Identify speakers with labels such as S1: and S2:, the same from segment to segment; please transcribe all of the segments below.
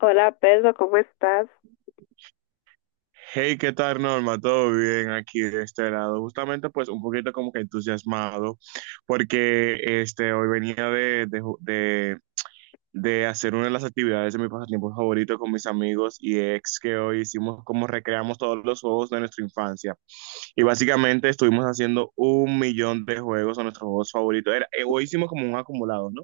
S1: Hola Pedro, ¿cómo estás?
S2: Hey, ¿qué tal, Norma? ¿Todo bien aquí de este lado? Justamente, pues, un poquito como que entusiasmado, porque este, hoy venía de hacer una de las actividades de mi pasatiempo favorito con mis amigos y ex que hoy hicimos como recreamos todos los juegos de nuestra infancia. Y básicamente estuvimos haciendo un millón de juegos, o nuestros juegos favoritos. Era, hoy hicimos como un acumulado, ¿no?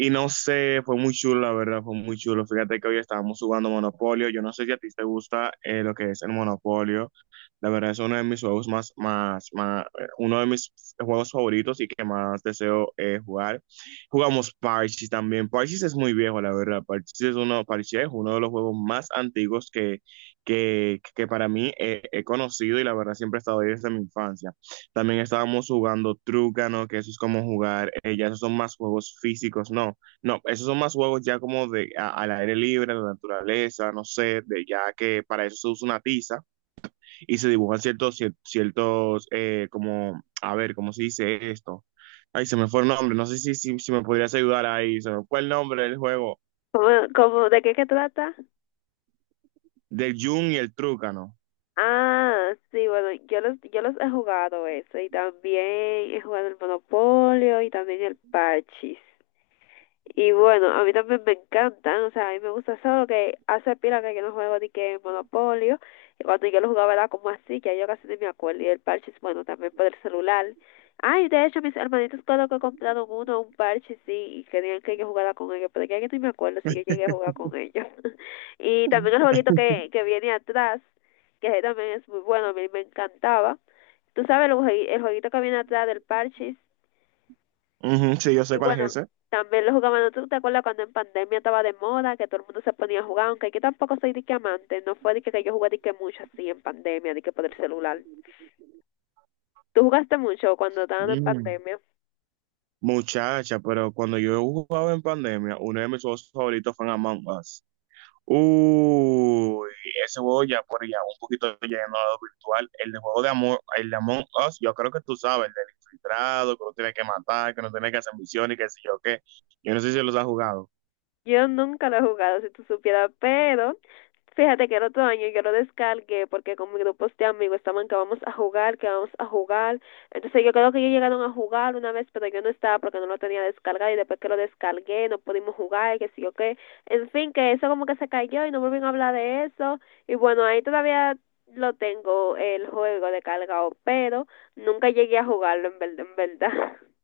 S2: Y no sé, fue muy chulo, la verdad, fue muy chulo. Fíjate que hoy estábamos jugando Monopolio. Yo no sé si a ti te gusta lo que es el Monopolio. La verdad es uno de mis juegos más, más, más, uno de mis juegos favoritos y que más deseo jugar. Jugamos Parchís también. Parchís es muy viejo, la verdad. Parchís es uno de los juegos más antiguos que para mí he conocido y la verdad siempre he estado ahí desde mi infancia. También estábamos jugando Trúcano, que eso es como jugar, ya esos son más juegos físicos, no, no, esos son más juegos ya como al aire libre, a la naturaleza, no sé, de ya que para eso se usa una tiza y se dibujan ciertos, como, a ver, ¿cómo se dice esto? Ay, se me fue el nombre, no sé si me podrías ayudar ahí, se me fue el nombre del juego,
S1: ¿Cómo, de qué que trata?
S2: del yun y el Trúcano.
S1: Ah, sí, bueno, yo los he jugado eso y también he jugado el Monopolio y también el Parchís. Y bueno, a mí también me encantan, o sea, a mí me gusta, solo que hace pila que yo no juego ni que Monopolio, y cuando yo lo jugaba era como así, que yo casi ni me acuerdo, y el parche es bueno también por el celular. Ay, de hecho, mis hermanitos cuando que compraron uno, un parche, sí, y querían que yo jugara con ellos, pero ya que no me acuerdo si yo llegué a jugar con ellos. Y también el jueguito que viene atrás, que ese también es muy bueno, a mí me encantaba. Tú sabes, el jueguito que viene atrás del parche.
S2: Ujú, sí, yo sé
S1: Y
S2: cuál es
S1: bueno,
S2: ese.
S1: también lo jugaban. ¿No tú te acuerdas cuando en pandemia estaba de moda, que todo el mundo se ponía a jugar? Aunque yo tampoco soy dique amante, no fue dique que yo jugué dique mucho así en pandemia, dique por el celular. ¿Tú jugaste mucho cuando estaban en
S2: Ujú.
S1: pandemia?
S2: Muchacha, pero cuando yo jugaba en pandemia, uno de mis juegos favoritos fue Among Us. Uy, ese juego ya por ya un poquito lleno a lo virtual. El de juego de amor, el de Among Us, yo creo que tú sabes, el del infiltrado, que uno tiene que matar, que no tiene que hacer misiones y qué sé yo qué. Yo no sé si los has jugado.
S1: Yo nunca lo he jugado, si tú supieras, pero fíjate que el otro año yo lo descargué porque con mis grupos de amigos estaban que vamos a jugar, que vamos a jugar. Entonces yo creo que ellos llegaron a jugar una vez, pero yo no estaba porque no lo tenía descargado, y después que lo descargué no pudimos jugar y que sí o qué. En fin, que eso como que se cayó y no volvieron a hablar de eso. Y bueno, ahí todavía lo tengo el juego descargado, pero nunca llegué a jugarlo en verdad.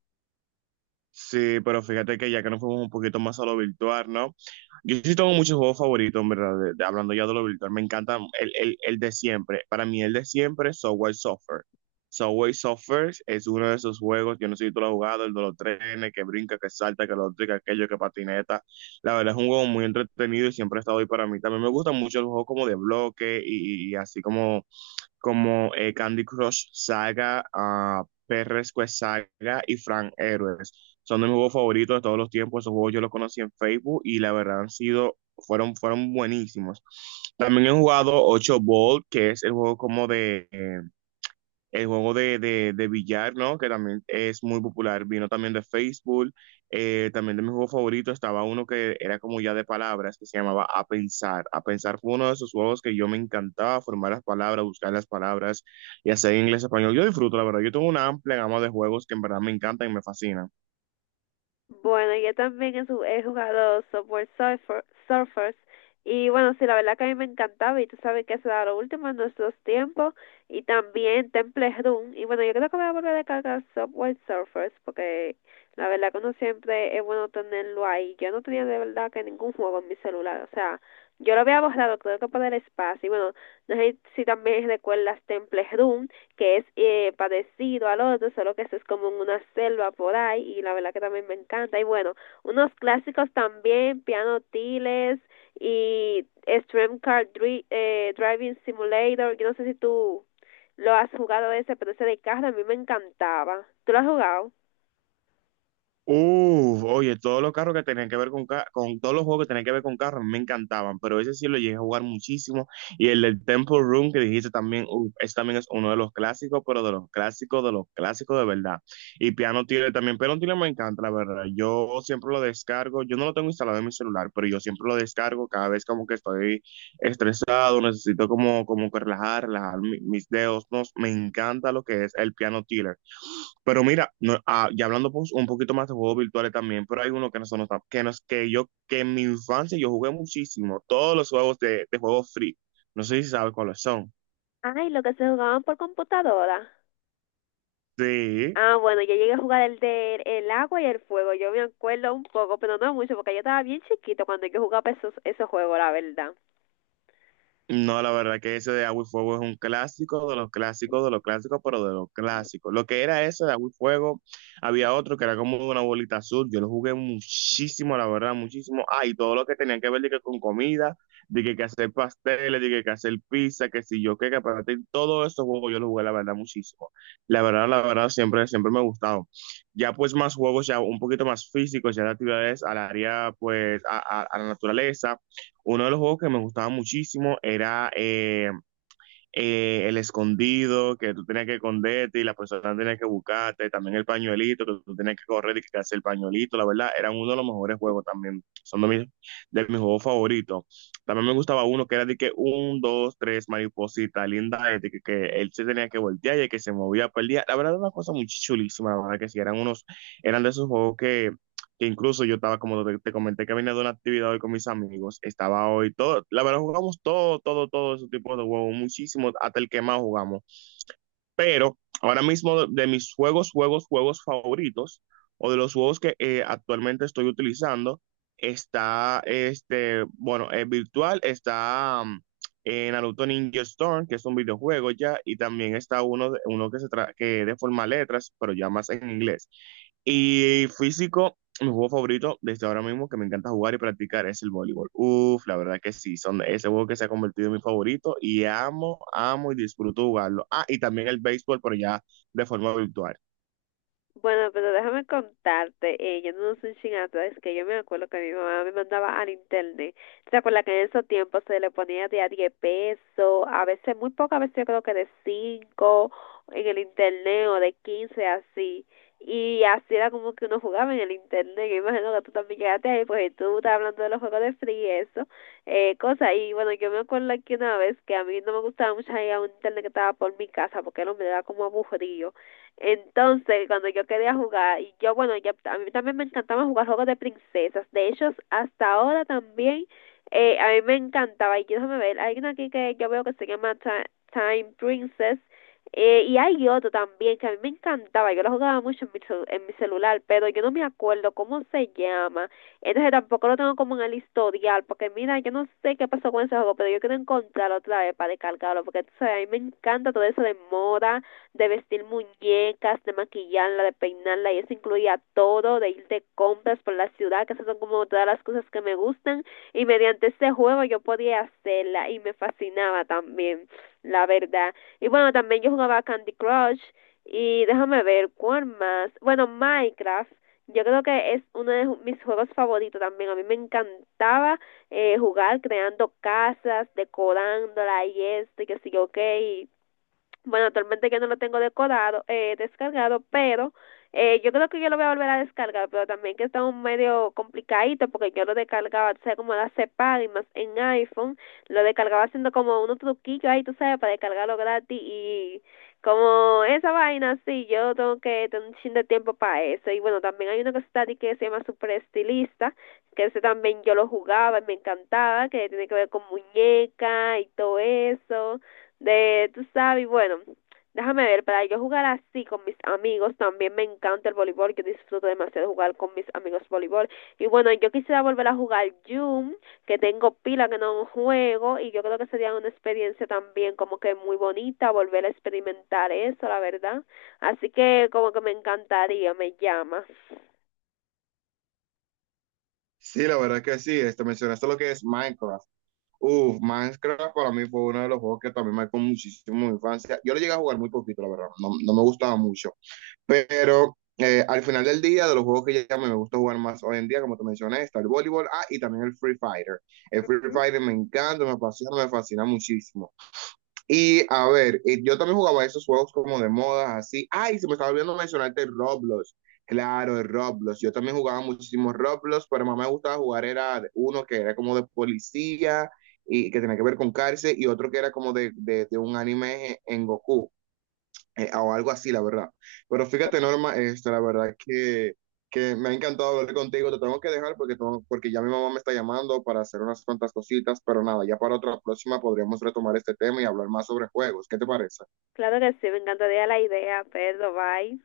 S2: Sí, pero fíjate que ya que nos fuimos un poquito más a lo virtual, ¿no? Yo sí tengo muchos juegos favoritos, en verdad, hablando ya de lo virtual, me encanta el de siempre. Para mí el de siempre es Subway Surfer. Subway Surfer es uno de esos juegos, yo no sé si tú lo has jugado, el de los trenes, que brinca, que salta, que lo otro, que aquello, que patineta. La verdad es un juego muy entretenido y siempre ha estado ahí para mí. También me gustan mucho los juegos como de bloque y así como Candy Crush Saga, ah, PRS Quest Saga y Frank Heroes. Son de mis juegos favoritos de todos los tiempos. Esos juegos yo los conocí en Facebook y la verdad han sido, fueron, fueron buenísimos. También he jugado 8 Ball, que es el juego como de, el juego de billar, ¿no? Que también es muy popular. Vino también de Facebook. También de mi juego favorito estaba uno que era como ya de palabras, que se llamaba A Pensar. A Pensar fue uno de esos juegos que yo me encantaba, formar las palabras, buscar las palabras, y hacer inglés, español. Yo disfruto, la verdad. Yo tengo una amplia gama de juegos que en verdad me encantan y me fascinan.
S1: Bueno, yo también he jugado software Surfer, Surfers, y bueno, sí, la verdad que a mí me encantaba, y tú sabes que eso era lo último en nuestros tiempos. Y también Temple Run. Y bueno, yo creo que voy a volver a descargar software Surfers porque la verdad que uno siempre es bueno tenerlo ahí. Yo no tenía de verdad que ningún juego en mi celular, o sea, yo lo había borrado creo que por el espacio. Y bueno, no sé si también recuerdas Temple Run, que es parecido al otro, solo que eso es como en una selva por ahí, y la verdad que también me encanta. Y bueno, unos clásicos también, Piano Tiles y Extreme Car Driving Simulator. Yo no sé si tú lo has jugado ese, pero ese de carro a mí me encantaba. ¿Tú lo has jugado?
S2: Uf, oye, todos los carros que tenían que ver con todos los juegos que tenían que ver con carros me encantaban, pero ese sí lo llegué a jugar muchísimo. Y el del Temple Run que dijiste también, uf, ese también es uno de los clásicos, pero de los clásicos, de los clásicos de verdad. Y Piano Tiller también, Piano Tiller me encanta, la verdad. Yo siempre lo descargo, yo no lo tengo instalado en mi celular, pero yo siempre lo descargo cada vez como que estoy estresado, necesito como, como que relajar, relajar mis dedos, no, me encanta lo que es el Piano Tiller. Pero mira, no, ah, ya hablando pues, un poquito más de juegos virtuales también, pero hay uno que no son que no es que yo, que en mi infancia yo jugué muchísimo, todos los juegos de juegos free. No sé si sabes cuáles son.
S1: Ay, lo que se jugaban por computadora.
S2: Sí.
S1: Ah, bueno, yo llegué a jugar el de el agua y el fuego. Yo me acuerdo un poco, pero no mucho, porque yo estaba bien chiquito cuando yo jugaba esos juegos, la verdad.
S2: No, la verdad que ese de Agua y Fuego es un clásico de los clásicos, pero de los clásicos. Lo que era ese de Agua y Fuego, había otro que era como una bolita azul. Yo lo jugué muchísimo, la verdad, muchísimo. Ah, y todo lo que tenían que ver de que con comida, de que hacer pasteles, de que hacer pizza, que si yo qué, que para ti, todo eso juegos yo lo jugué, la verdad, muchísimo. La verdad, siempre, siempre me ha gustado. Ya pues más juegos, ya un poquito más físicos, ya de actividades al área, pues, a la naturaleza uno de los juegos que me gustaba muchísimo era el escondido, que tú tenías que esconderte y la persona tenía que buscarte, también el pañuelito, que tú tenías que correr y que hacer el pañuelito, la verdad, eran uno de los mejores juegos también, son de mis juegos favoritos. También me gustaba uno que era de que un, dos, tres, mariposita, linda, de que él se tenía que voltear y el que se movía, perdía. La verdad, era una cosa muy chulísima, la verdad que sí, eran unos, eran de esos juegos que incluso yo estaba, como te comenté, que vine de una actividad hoy con mis amigos, estaba hoy todo, la verdad jugamos todo, todo, todo ese tipo de juegos, muchísimo, hasta el que más jugamos, pero ahora mismo de mis juegos, juegos, juegos favoritos, o de los juegos que actualmente estoy utilizando, está, este, bueno, es virtual, está, Naruto Ninja Storm, que es un videojuego ya, y también está uno que de forma letras, pero ya más en inglés. Y físico, mi juego favorito desde ahora mismo que me encanta jugar y practicar es el voleibol. Uf, la verdad que sí, son ese juego que se ha convertido en mi favorito y amo, amo y disfruto jugarlo. Ah, y también el béisbol, pero ya de forma virtual.
S1: Bueno, pero déjame contarte, yo no soy chin, es que yo me acuerdo que mi mamá me mandaba al internet. ¿Te acuerdas que en esos tiempos se le ponía de a 10 pesos, a veces muy poco, a veces yo creo que de 5 en el internet, o de 15 así? Y así era como que uno jugaba en el internet. Yo imagino que tú también llegaste ahí, pues, y tú estás hablando de los juegos de free y eso, cosa. Y bueno, yo me acuerdo que una vez que a mí no me gustaba mucho ir a un internet que estaba por mi casa porque no me daba, como, aburrido. Entonces, cuando yo quería jugar, y yo, bueno, a mí también me encantaba jugar juegos de princesas. De hecho, hasta ahora también, a mí me encantaba. Y yo, déjame ver, hay una aquí que yo veo que se llama Time Princess. Y hay otro también que a mí me encantaba. Yo lo jugaba mucho en en mi celular, pero yo no me acuerdo cómo se llama. Entonces, tampoco lo tengo como en el historial, porque mira, yo no sé qué pasó con ese juego, pero yo quiero encontrarlo otra vez para descargarlo, porque tú sabes, a mí me encanta todo eso de moda, de vestir muñecas, de maquillarla, de peinarla, y eso incluía todo, de ir de compras por la ciudad, que esas son como todas las cosas que me gustan, y mediante este juego yo podía hacerla y me fascinaba también, la verdad. Y bueno, también yo jugaba Candy Crush, y déjame ver cuál más. Bueno, Minecraft. Yo creo que es uno de mis juegos favoritos también. A mí me encantaba, jugar creando casas, decorándola y esto y que sí, ok. Y bueno, actualmente yo no lo tengo decodado, descargado, pero yo creo que yo lo voy a volver a descargar, pero también que está un medio complicadito porque yo lo descargaba, tú sabes, como la separa, y más en iPhone, lo descargaba haciendo como unos truquillos ahí, tú sabes, para descargarlo gratis, y como esa vaina, sí, yo tengo que tener un chin de tiempo para eso. Y bueno, también hay uno que está aquí que se llama Super Estilista, que ese también yo lo jugaba y me encantaba, que tiene que ver con muñeca y todo eso, de, tú sabes, bueno, déjame ver, para yo jugar así con mis amigos, también me encanta el voleibol, yo disfruto demasiado jugar con mis amigos voleibol. Y bueno, yo quisiera volver a jugar Zoom, que tengo pila que no juego, y yo creo que sería una experiencia también como que muy bonita, volver a experimentar eso, la verdad. Así que como que me encantaría, me llama.
S2: Sí, la verdad que sí, este, mencionaste lo que es Minecraft. Uf, Minecraft para mí fue uno de los juegos que también marcó muchísimo mi infancia. Yo lo llegué a jugar muy poquito, la verdad, no, no me gustaba mucho. Pero al final del día, de los juegos que ya me gusta jugar más hoy en día, como te mencioné, está el voleibol, ah, y también el Free Fighter. El Free Fighter me encanta, me apasiona, me fascina muchísimo. Y a ver, yo también jugaba esos juegos como de moda, así. Ay, se me estaba olvidando mencionarte el Roblox. Claro, el Roblox. Yo también jugaba muchísimos Roblox, pero más me gustaba jugar era uno que era como de policía y que tenía que ver con cárcel y otro que era como de un anime en Goku o algo así, la verdad. Pero fíjate,
S1: Ujú.
S2: Norma, este, la verdad que me ha encantado hablar contigo. Te tengo que dejar porque ya mi mamá me está llamando para hacer unas cuantas cositas, pero nada, ya para otra próxima podríamos retomar este tema y hablar más sobre juegos. ¿Qué te parece?
S1: Claro que sí, me encantaría la idea, pero bye.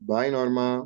S2: Bye, Norma.